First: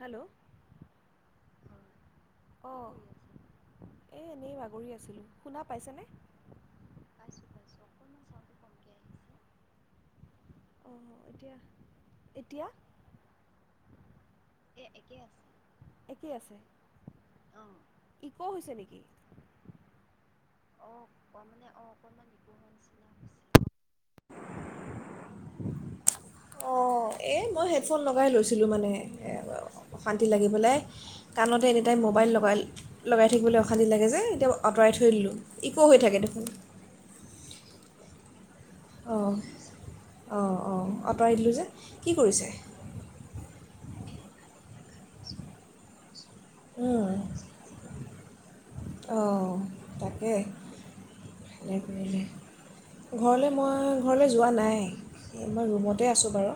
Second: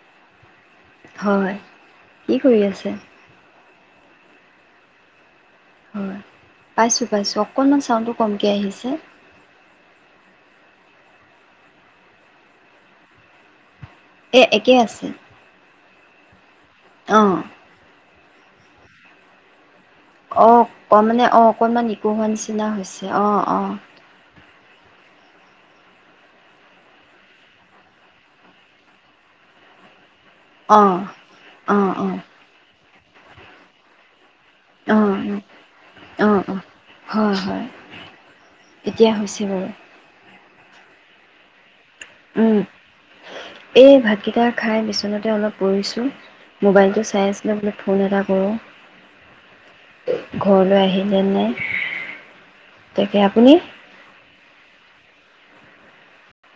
Hello হয় কি কৰি আছে এ এনেই বাগৰি আছিলো। হয় পাইছোঁ পাইছোঁ অকণমান চাউণ্ডটো কমকৈ আহিছে অ এতিয়া এতিয়া এ একেই আছে একেই আছে আহঁ আকৌ' হৈছে নেকি অ মানে অ অকণমান একো হোৱা নিচিনা হৈছে অ অ অ এ মই হেডফোন লগাই লৈছিলো মানে এ অশান্তি লাগি পেলাই অঁ কাণতে এনে অঁ টাইম অঁ মোবাইল লগাই লগাই থাকিবলৈ অশান্তি লাগে যে কেতিয়া আঁতৰাই থৈ অঁ দলোঁ একো হৈ থাকে অঁ দেখোন অঁ হয় হয় এতিয়া অঁ হৈছে বাৰু। অঁ অঁ আঁতৰাই দিলোঁ যে কি কৰিছে উম, এই ভাতকেইটা খাই বিচনাতে অলপ পৰিছোঁ মোবাইলটো চাই আছিলে বোলো ফোন এটা কৰোঁ অঁ তাকেই ঘৰলৈ আহিলে নাই তাকে ঘৰলে আপুনি মই যোৱা নাই মই ৰুমতে আছোঁ বাৰু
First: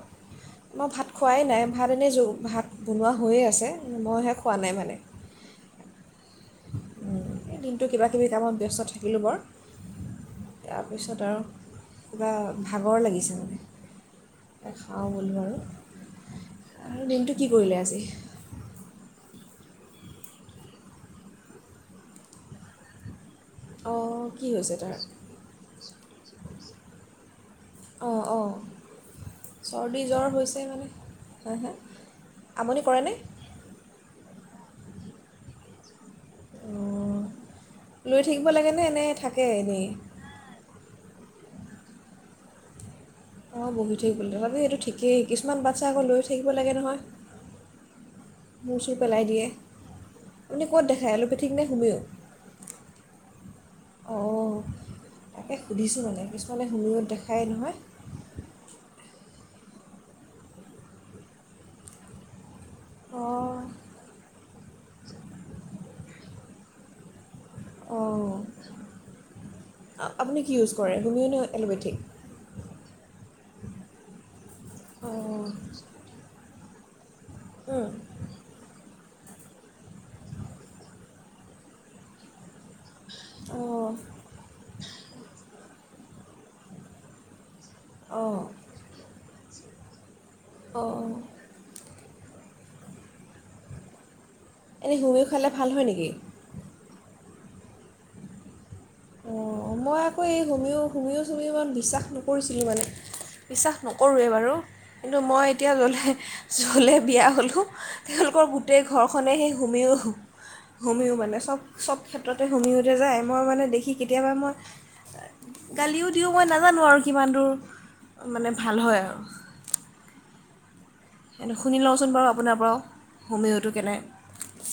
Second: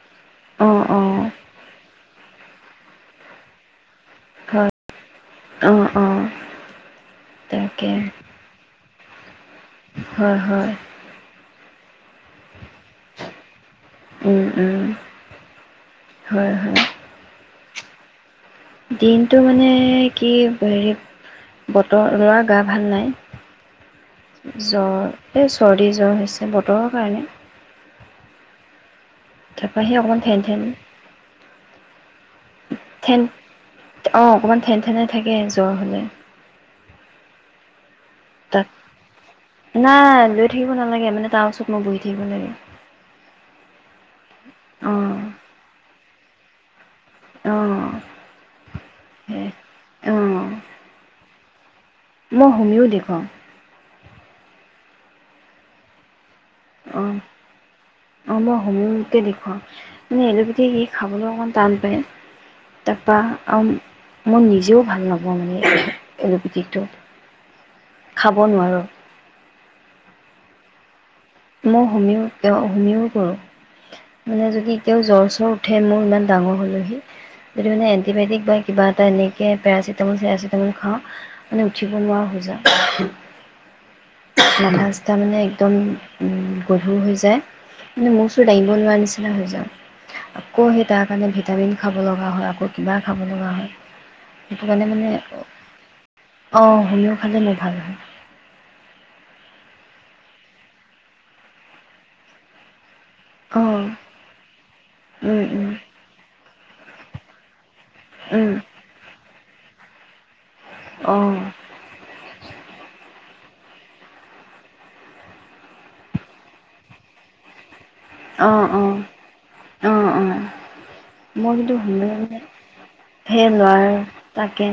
অঁ মই ভাত অঁ খোৱাই নাই ভাত এনেই জ ভাত বনোৱা হৈয়ে আছে মইহে খোৱা নাই মানে অ অ এই দিনটো কিবা কিবি কামত ব্যস্ত থাকিলোঁ বাৰু হয় হয় তাৰপিছত আৰু কিবা ভাগৰ লাগিছে মানে উম এ উম। খাওঁ ব'লো বাৰু হয় হয় আৰু দিনটো কি কৰিলে আজি দিনটো মানে কি হেৰি বতৰ লোৱা গা ভাল অঁ কি নাই হৈছে তাৰ জ্বৰ এই চৰ্দি জ্বৰ হৈছে বতৰৰ কাৰণে অঁ অঁ তাৰপ সেই চৰ্দি অকণমান জ্বৰ হৈছে ফেনথেন মানে হা হা আমনি কৰেনে থেন অ অকমান ঠেন ঠেনে থাকে জ্বৰ হলে উ। তাক নাই লৈ থাকিব নালাগে। মানে তাৰ ওচৰত মই বহি থাকিব লাগে। অ বহি থাকিব লাগে। তথাপি এইটো ঠিকেই। অঁ কিছুমান বাচ্ছা আকৌ লৈ থাকিব লাগে নহয়। অঁ। মূৰ চুৰ পেলাই দিয়ে। সেই অঁ আপুনি ক'ত দেখাই? এলোপেথিক নে হোমিঅ? মই হুমিও দেখুৱাও। অঁ তাকে সুধিছোঁ মানে। কিছুমানে হোমিঅত অঁ দেখাই নহয়। দেখুৱা মানে এলোপেথিক সি খাবলৈ অকণমান টান পায়। অঁ তাৰপৰা মোৰ নিজেও ভাল নাপাওঁ মানে এল'পেথিকটো। অ, খাব নোৱাৰোঁ আপুনি কি ইউজ কৰে? হোমিঅ' নে মই এল'পেথিক হোমিও, হোমিও কৰোঁ। মানে যদি এতিয়াও জ্বৰ অঁ চৰ উঠে মোৰ। ইমান ডাঙৰ হল যদি উম, মানে এণ্টিবায়টিক বা কিবা তেনেকৈ পেৰাচিটামল চেৰাচিটামল খাওঁ মানে উঠিব নোৱাৰা হৈ যাও। অঁ মাথা -চাথা মানে একদম গধুৰ হৈ যায়। মানে অঁ মুৰ অঁ চোৰ দাঙিব নোৱাৰা নিচিনা হৈ যায়। আকৌ সেই তাৰ অঁ কাৰণে ভিটামিন খাব লগা হয়। আকৌ কিবা খাব লগা হয়। সেইকাৰণে এনেই মানে, হোমিঅ' খালে ভাল হয় নেকি অ হোমিঅখালে মানে ভাল হয়। অ মই আকৌ এই হোমিও হোমিও চুমিও ইমান বিশ্বাস নকৰিছিলোঁ মানে। বিশ্বাস অঁ নকৰোঁৱেই বাৰু। কিন্তু মই এতিয়া জলে জলে বিয়া হ'লো তেওঁলোকৰ অঁ গোটেই ঘৰখনে সেই হোমিও। হোমিও অঁ মানে চব, চব ক্ষেত্ৰতে হোমিওতে যায় মই মানে দেখি। কেতিয়াবা মই গালিও দিওঁ মই নাজানো আৰু কিমান দূৰ। মানে অঁ ভাল অঁ হয় আৰু। এনে মোৰ কিন্তু শুনি লওঁচোন হোমিও বাৰু আপোনাৰ পৰাও সেই হোমিওটো ল'ৰা কেনে তাকে।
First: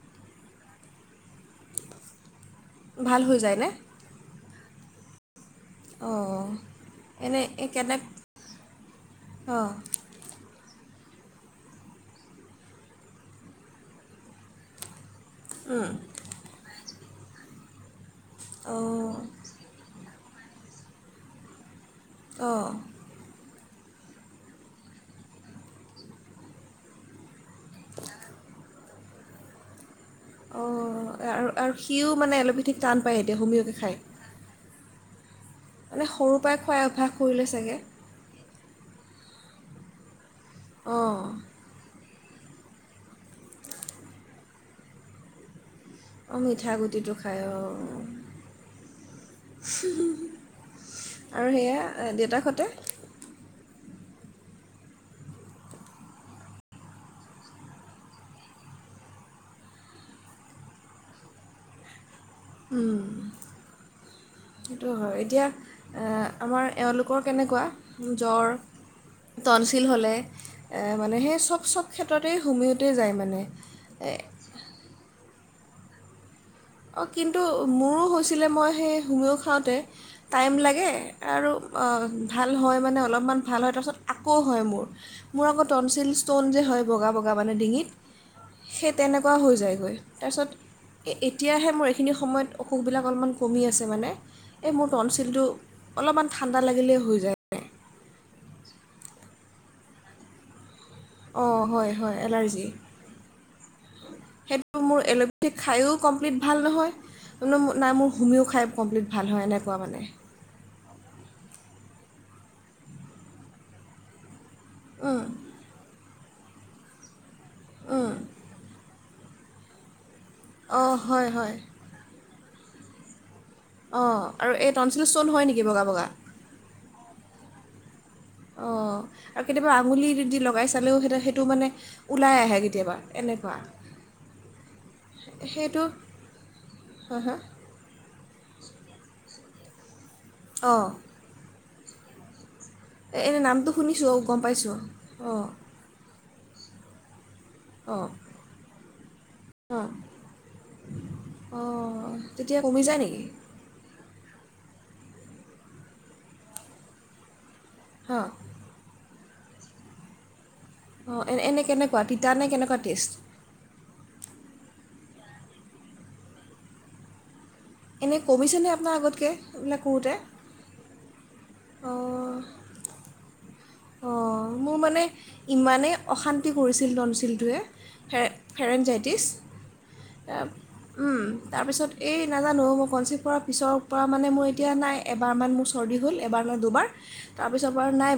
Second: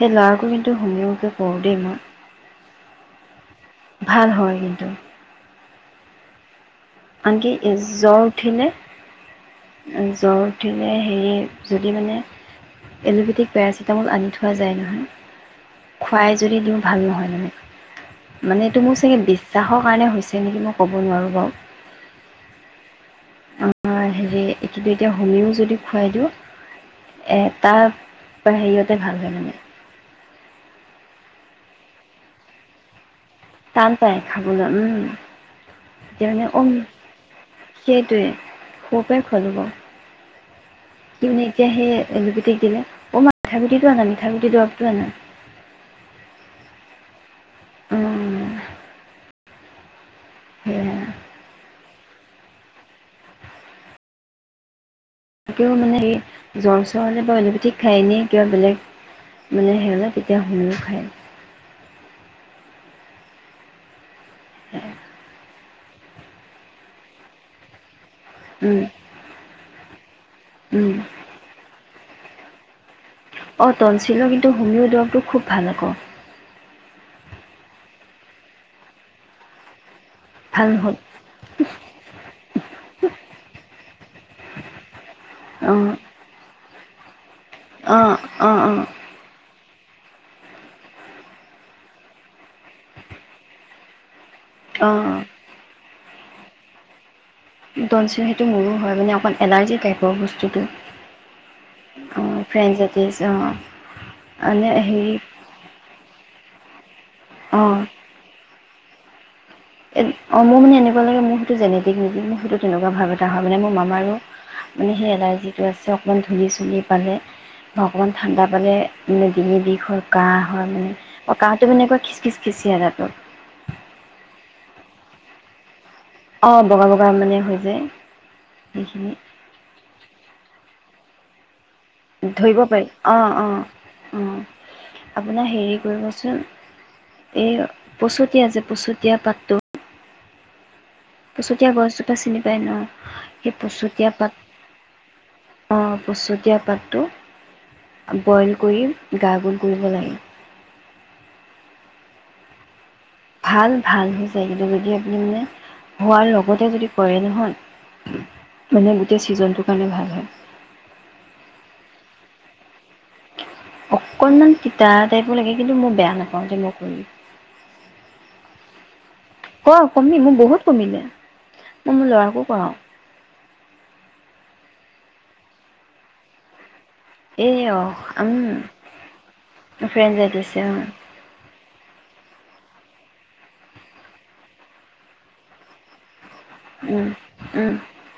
সেই ল'ৰাটো কিন্তু হোমিয়কে কৰোঁ দেই মই। ভাল হৈ যায় নে? ভাল হয় কিন্তু। অহ। আনকি জ্বৰ উঠিলে, অঁ জ্বৰ উঠিলে হেৰি যদি মানে এল'ভেদিক পেৰাচিটামল আনি থোৱা যায় উম, নহয়। খুৱাই যদি দিওঁ ভাল নহয় মানে। মানে এইটো মোৰ অঁ চাগে বিশ্বাসৰ কাৰণে হৈছে নেকি? মই ক'ব নোৱাৰোঁ বাৰু। অ'হ হেৰি এই এতিয়া হোমিও যদি খুৱাই দিওঁ। এ তাৰ পৰা হেৰিয়তে ভাল হয় মানে। অ আৰু আৰু সিও মানে এল'পেথিক টান পায় এতিয়া হোমিয়কে টান খায়। পায় খাবলৈ উম মানে সৰুৰ পৰাই [inaudible] অ খোৱাই অভ্যাস কৰিলে চাগে সেইটোৱে প পে খোলিৱ। অঁ কি মই এতিয়া সেই এলুপিটিক দিলে অ মা মিঠা গুটিটো আনা মিঠা গুটিৰ দৰবটো আনা। অ মিঠা গুটিটো খায় অ'। অ' সেয়া আৰু সেয়া দেউতাক হতে। তাকেও মানে হে জ্বৰ চৰ হ'লে বা অলিপেথিক খায় এনে কিবা বেলেগ। মানে সিঁহতে তেতিয়া হোমিয় খায়। উম, সেইটো হয়। এতিয়া আমাৰ এওঁলোকৰ কেনেকুৱা? জ্বৰ, টনচিল হ'লে মানে সেই চব চব ক্ষেত্ৰতেই যায় মানে। অ তলচৰ এ, কিন্তু হোমিও দৰৱটো খুব ভাল আকৌ। অ কিন্তু মোৰো হৈছিলে, মই সেই হোমিয় খাওঁতে টাইম ভাল লাগে হ'ল আৰু ভাল হয় মানে অলপমান ভাল হয় তাৰপিছত আকৌ হয় মোৰ। মোৰ আকৌ অঁ টনচিল ষ্টন যে হয় বগা বগা মানে ডিঙিত। অঁ অঁ অঁ সেই তেনেকুৱা হৈ যায়গৈ তাৰপিছত এই। তেতিয়াহে মোৰ এইখিনি সময়ত অসুখবিলাক অলপমান কমি আছে মানে। এই মোৰ অঁ টনচিলটো অলপমান ঠাণ্ডা লাগিলে হৈ যায়। টনছিল সেইটো মোৰো হয় মানে অকণমান এলাৰ্জি টাইপৰ বস্তুটো। অ হয়, হয় অঁ এলাৰ্জি। ফ্ৰেঞ্চ জাতিছ অঁ মানে সেইটো হেৰি মোৰ [inaudible] খাইও কম্প্লিট ভাল নহয় অঁ নাই মোৰ হোমিও খাই কমপ্লিট ভাল হয়। মানে অ মোৰ মানে এনেকুৱা লাগে মোৰ সেইটো জেনেটিক নেকি? মোৰ সেইটো তেনেকুৱা ভাৱ এটা হয় মানে মোৰ মামাৰো। মানে সেই উম, এলাৰ্জিটো আছে, অকণমান ধূলি চুলি পালে বা অকণমান উম। ঠাণ্ডা পালে মানে ডিঙিৰ বিষ হয়, কাঁহ হয় মানে অঁ হয় হয় কাঁহটো মানে এনেকুৱা খিচখিচ খিচিয়া দাঁতত। অ আৰু এই টনচিল ষ্টন হয় নেকি বগা বগা? অ বগা বগা মানে হৈ যায়। অ সেইখিনি আৰু কেতিয়াবা আঙুলিদি লগাই চালেও সেই সেইটো মানে ওলাই আহে ধৰিব পাৰি। কেতিয়াবা অ-অ এনেকুৱা ও। আপোনাৰ হেৰি সেইটো কৰিবচোন। হা হা এই পচুতিয়া যে পচুতীয়া পাতটো অ। পচতীয়া গছ জোপা চিনি অঁ এনেই সেই নামটো পচতীয়া শুনিছোঁ পাত। গম পাইছোঁ অঁ অ পছ পাতটো অঁ বইল কৰি গা গোল কৰিব অঁ লাগে। অঁ তেতিয়া কমি যায় নেকি? ভাল, ভাল হৈ যায়। কিন্তু যদি আপুনি মানে হোৱাৰ লগতে যদি কৰে নহয় হ? এতিয়া ছিজনটোৰ কাৰণে ভাল হয়। অঁ এ এনে কেনেকুৱা তিতা নে কেনেকুৱা টেষ্ট? অকনমান তিতা টাইপো লাগে। কিন্তু মই বেয়া নাপাওঁ, যে মই কৰিম। এনেই কমিছেনে আপোনাৰ আগতকে ক এইবিলাক কমি কৰোঁতে? মোৰ বহুত কমিলে মই মোৰ ল'ৰাকো কৰাওঁ। অ, মোৰ মানে ইমানেই অশান্তি কৰি ছিল টনচিল্টোৱে। এই অ উম ফেৰেঞজাইটিছ। ফ্ৰেণ্ড যাই তাৰ দিছে অ উম তাৰপিছত এই নাজানো মই কনচি পৰা পিছৰ পৰা মানে মোৰ এতিয়া নাই এবাৰমান মোৰ চৰ্দি হ'ল। এবাৰ নহয়, দুবাৰ। উম তাৰপিছৰ উম পৰা নাই।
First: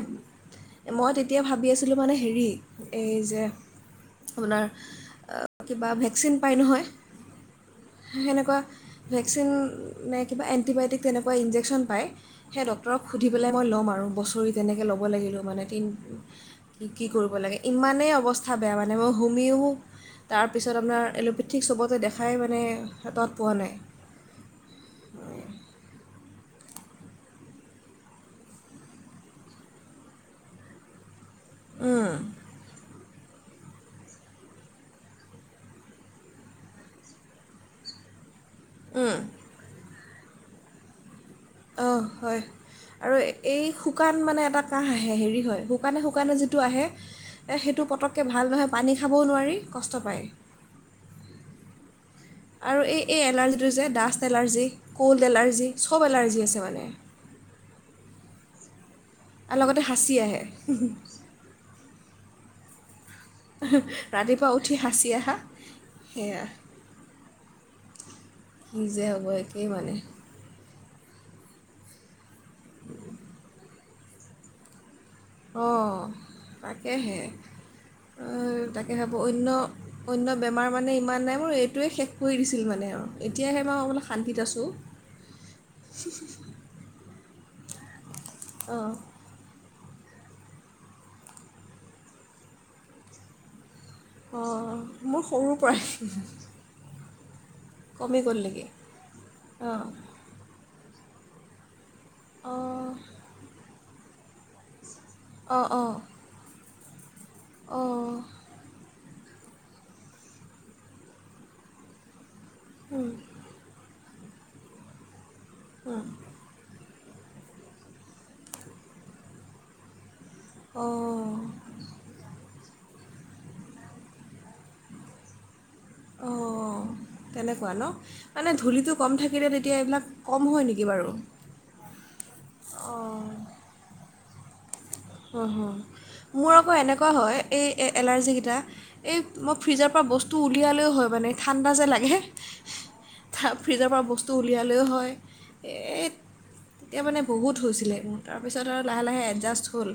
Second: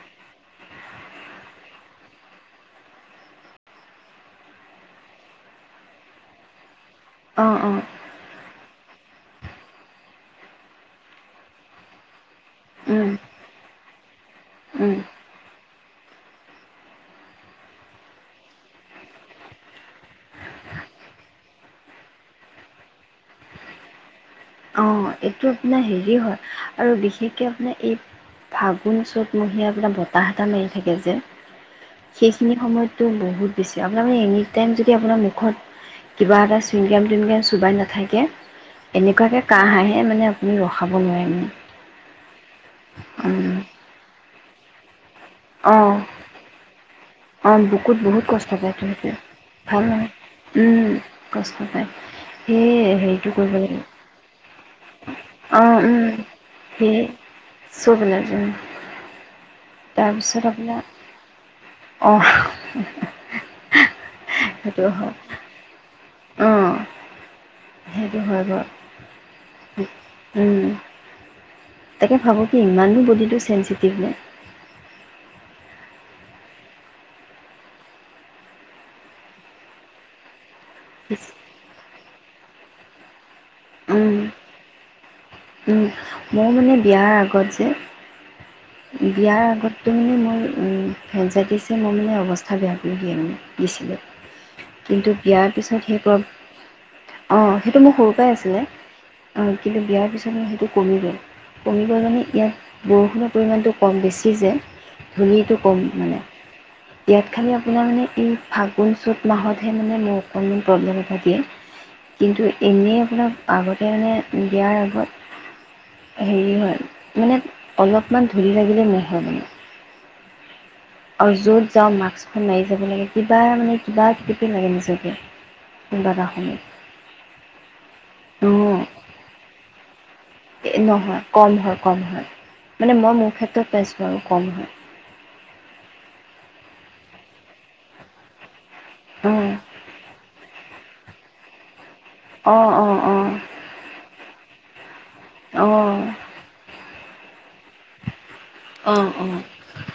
মই তেতিয়া ভাবি আছিলোঁ মানে হেৰি এই যে আপোনাৰ কিবা ভেকচিন পায় নহয়। অ অ সেনেকুৱা ভেকচিন নে কিবা এণ্টিবায়টিক তেনেকুৱা ইনজেকচন পায়। সেই ডক্তৰক উম সুধি পেলে মই লম আৰু। বছৰি তেনেকে ল উম মানে তি কি কি কৰিব লাগে। ইমানেই অৱস্থা বেয়া মানে। মই হোমিও তাৰপিছত আপোনাৰ এল'পেথিক চবতে দেখাই মানে তত পোৱা নাই। অ এইটো আপোনাৰ হেৰি হয়। আৰু বিশেষকে আপোনাৰ এই ফাগুন চ'তমহীয়া আপোনাৰ বতাহ এটা মাৰি থাকে যে। উম, সেইখিনি সময়তটো বহুত বেছি। আপোনাৰ মানে এনি টাইম যদি আপোনাৰ মুখত কিবা এটা চুইন গাম তুইন গাম চোবাই নাথাকে উম, এনেকুৱাকৈ কাঁহ আহে মানে আপুনি ৰখাব নোৱাৰে মানে। অ, হয় আৰু এই শুকান মানে এটা কাহ আহে হেৰি হয়। অঁ শুকানে শুকানে যিটো আহে। অঁ সেইটো বুকুত পতককে বহুত ভাল কষ্ট নহয়। পায়তো পানী সেইটোৱে খাবও নোৱাৰি, ভাল কষ্ট নহয় পায়। উম কষ্ট পায় সেই আৰু এই এই হেৰিটো কৰিব এলাৰ্জিটো লাগিব যে ডাষ্ট এলাৰ্জি ক'ল্ড এলাৰ্জি অঁ উম সব এলাৰ্জি আছে মানে সেই [unintelligible] আৰু লগতে সাঁচি আহে উ ৰাতিপুৱা উঠি সাঁচি আহা সেয়া অঁ সেইটো হয় বাৰু নিজে হ'ব একেই মানে উম তাকে ভাবোঁ কি ইমানো বডিটো চেঞ্চিটিভ নে অঁ তাকেহে অঁ তাকে ভাবো অন্য বেমাৰ মানে ইমান নাই মোৰ এইটোৱে শেষ কৰি দিছিল মানে আৰু এতিয়াহে মই অলপ উম শান্তিত আছোঁ মোৰ মানে বিয়াৰ আগত অঁ যে বিয়াৰ আগত তো মানে মোৰ ফ্ৰেণ্ডছাইটিছে মোৰ মানে অৱস্থা বেয়া কৰি দিয়ে মানে দিছিলে অঁ কিন্তু মোৰ বিয়াৰ সৰুৰ পৰাই পিছত সেই অলপ অঁ সেইটো মোৰ সৰুৰ কমি পৰাই গ'ল আছিলে নেকি অঁ কিন্তু অঁ বিয়াৰ পিছত মোৰ সেইটো কমি গল কমিব' মানে ইয়াত বৰষুণৰ পৰিমাণটো কম বেছি যে ধূলিটো অঁ ক'ম অঁ মানে ইয়াত খালি আপোনাৰ অঁ মানে এই ফাগুণ চত মাহতহে মানে মোক অকণমান প্ৰব্লেম এটা দিয়ে। কিন্তু এনেই আপোনাৰ আগতে মানে বিয়াৰ আগত অঁ হেৰি হয় মানে অলপমান ধূল লাগিলে মোৰ হয় মানে আৰু অঁ য'ত যাওঁ মাস্শখন মাৰি যাব লাগে কিবা মানে কিবা কপি লাগে নিজকে কোনোবা এটা সময়ত অঁ তেনেকুৱা ন মানে ধূলিটো কম থাকিলে তেতিয়া এইবিলাক কম হয় নেকি বাৰু নহয় কম হয় কম হয় মানে মই অঁ মোৰ ক্ষেত্ৰত পাইছোঁ কম হয়। মোৰ আকৌ এনেকুৱা হয় এই এলাৰ্জিকেইটা। অ' এই মই ফ্ৰিজৰ পৰা বস্তু উলিয়ালেও হয় মানে ঠাণ্ডা যে লাগ হে অ' অ' অ' ফ্ৰিজৰ পৰা বস্তু উলিয়ালেও হয়। অঁ এতিয়া মানে বহুত হৈছিলে মোৰ তাৰপিছত আৰু লাহে লাহে অ' এডজাষ্ট হ'ল।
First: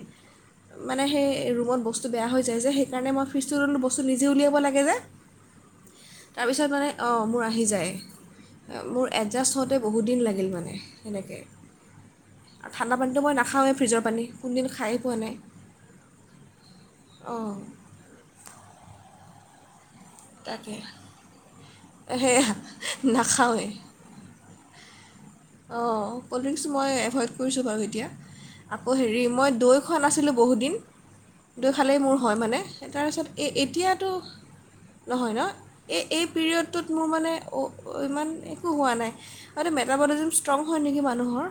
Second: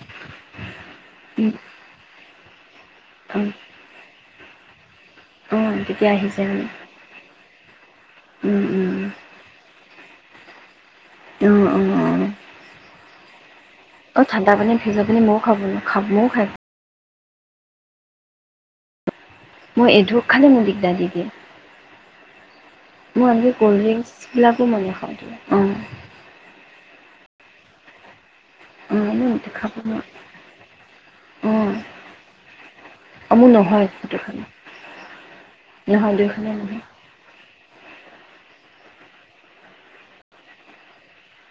মানে সেই ৰুমত বস্তু বেয়া হৈ যায় যে সেইকাৰণে মই অ' ফ্ৰিজটো ল'লোঁ বস্তু নিজে উলিয়াব লাগে যে। অ' তেতিয়া আহিছে তাৰপিছত মানে অ মোৰ আহি যায় উম, উম, উম, মোৰ এডজাষ্ট হওঁতে বহুত দিন লাগিল মানে। সেনেকে অ' অ' অ' আৰু ঠাণ্ডা পানীটো মই নাখাওঁৱেই ফ্ৰিজৰ পানী কোনদিন খায় মইও খাব নোৱাৰোঁ খা মইও খাইছিলোঁ। আহ মই এডোক খালে মোক দিকদাৰ দি দিয়ে। সেয়া মোৰ আনকি নাখাওঁৱেই ক'ল্ড ড্ৰিংকছবিলাকো মই নেখাও অঁ ক'ল্ড ড্ৰিংকছ মই এভইড কৰিছোঁ বাৰু এতিয়া আকৌ অ' হেৰি মোৰ মই খাব দৈ খোৱা নাছিলোঁ বহুত দিন। দৈ অ' খালে মোৰ হয় মানে তাৰপিছত মোৰ নহয় এতিয়াতো সেইটো খালে নহয় ন এই নহয় এই দুইখনে নহয় পিৰিয়ডটোত মোৰ মানে অ ইমান একো হোৱা নাই আৰু মেটাবলিজিম ষ্ট্ৰং হয় নেকি মানুহৰ।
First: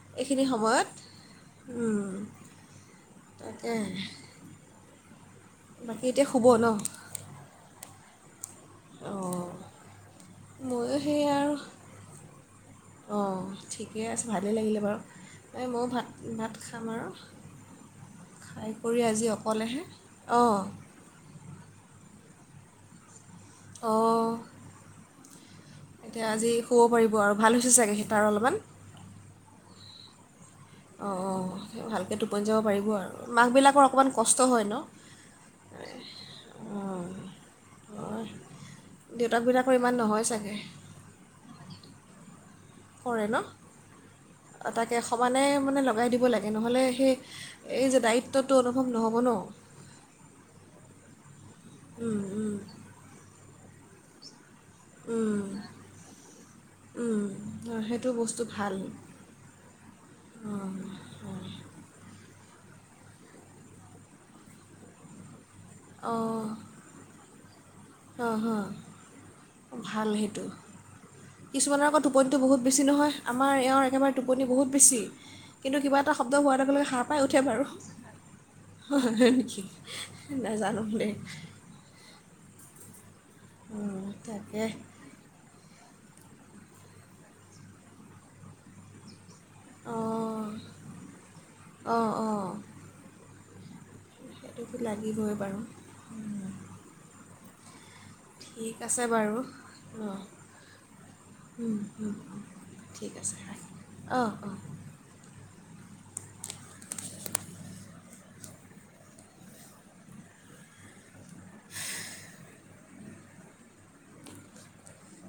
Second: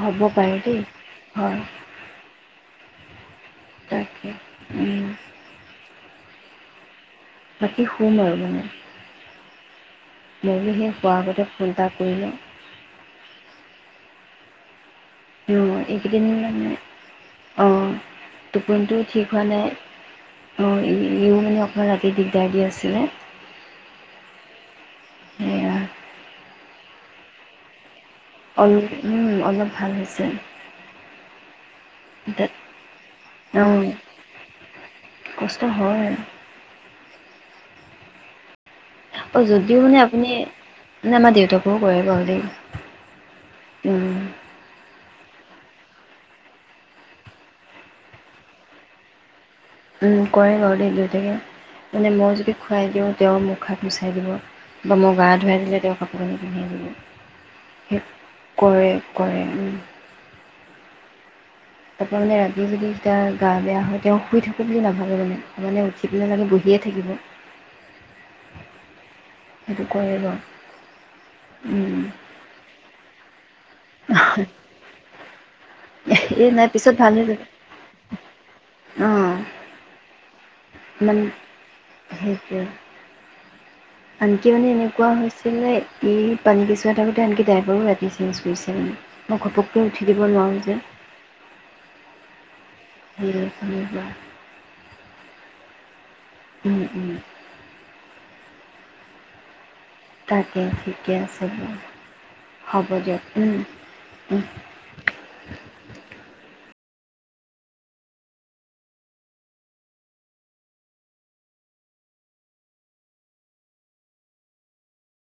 হ'ব এইখিনি পাৰে দেই সময়ত হয় তাকে তাকে ই বাকী এতিয়া শুব ন। বাকী শুম আৰু মানে অ' মই নো সেই হোৱাৰ আগতে ফোন এটা কৰিলোঁ। অঁ ঠিকে আছে ভালেই লাগিলে বাৰু। অ এই ময়ো ভাত এইকেইদিন ভাত মানে খাম আৰু আহ। খাই কৰি টোপনিটোও আজি ঠিক হোৱা নাই অকলেহে অঁ অ ইও মানে অক ৰাতি দেৰি জাগি আছিলে। অ সেয়া এতিয়া আজি শুব পাৰিব আৰু ভাল হৈছে চাগে। তাৰ অলপমান অলপ উ অলপ ভাল হৈছে। অঁ অঁ ভালকৈ টোপনি তাত যাব পাৰিব আৰু অ মাকবিলাকৰ অকণমান কষ্ট হয় ন। কষ্ট হয় আৰু। অ। অ যদিও মানে আপুনি মানে আমাৰ দেউতাকো কৰে বাৰু দেই কৰে ন উম। তাকে। সমানে মানে লগাই দিব লাগে নহ'লে সেই এই যে দায়িত্বটো অনুভৱ নহ'ব ন, উম! কৰে বাৰু দেউতাকে মানে উম মই যদি উম খুৱাই দিওঁ তেওঁ মোক হাত মুছাই দিব। বা মই গা উম ধুৱাই দিলে তেওঁ কাপোৰ কানি পিন্ধাই উম দিব অঁ, সেই সেইটো বস্তু ভাল কৰে কৰে। [inaudible] অঁ হয় তাৰপৰা মানে ৰাতি যদি তেতিয়া গা বেয়া হয় তেওঁ শুই থাকো বুলি নাভাবে মানে। মানে উঠি পনে মাগে বহিয়ে থাকিব। অঁহ হ, সেইটো ভাল কৰে বাৰু সেইটো। কিছুমানৰ আক' উম, টোপনিটো বহুত বেছি নহয়। আমাৰ এৱঁৰ একেবাৰে টোপনি বহুত বেছি। কিন্তু কিবা এটা শব্দ এই হোৱাৰ নাই লগে লগে পিছত ভাল হৈ সাৰপাই যাব উঠে বাৰু। অঁ হেঁ-হেঁ কি নেজানোং দেই। ইয়হ অঁ, আনকি তাকে মানে, এনেকুৱা হৈছিলে এই পানীকেচুৱা থাকোঁতে আনকি ড্ৰাইভাৰো ৰাতি চেঞ্জ কৰিছে। মই ঘপককৈ উঠি দিব অঁ নোৱাৰোঁ যে অঁ যেনিবা। সেইতোটো লাগিবই বাৰু। উম, উম ঠিক আছে বাৰু। অঁ তাকে, ঠিকে আছে। হ'ব ঠিক দিয়ক। আছে অঁ, উম। অঁহ [unintelligible]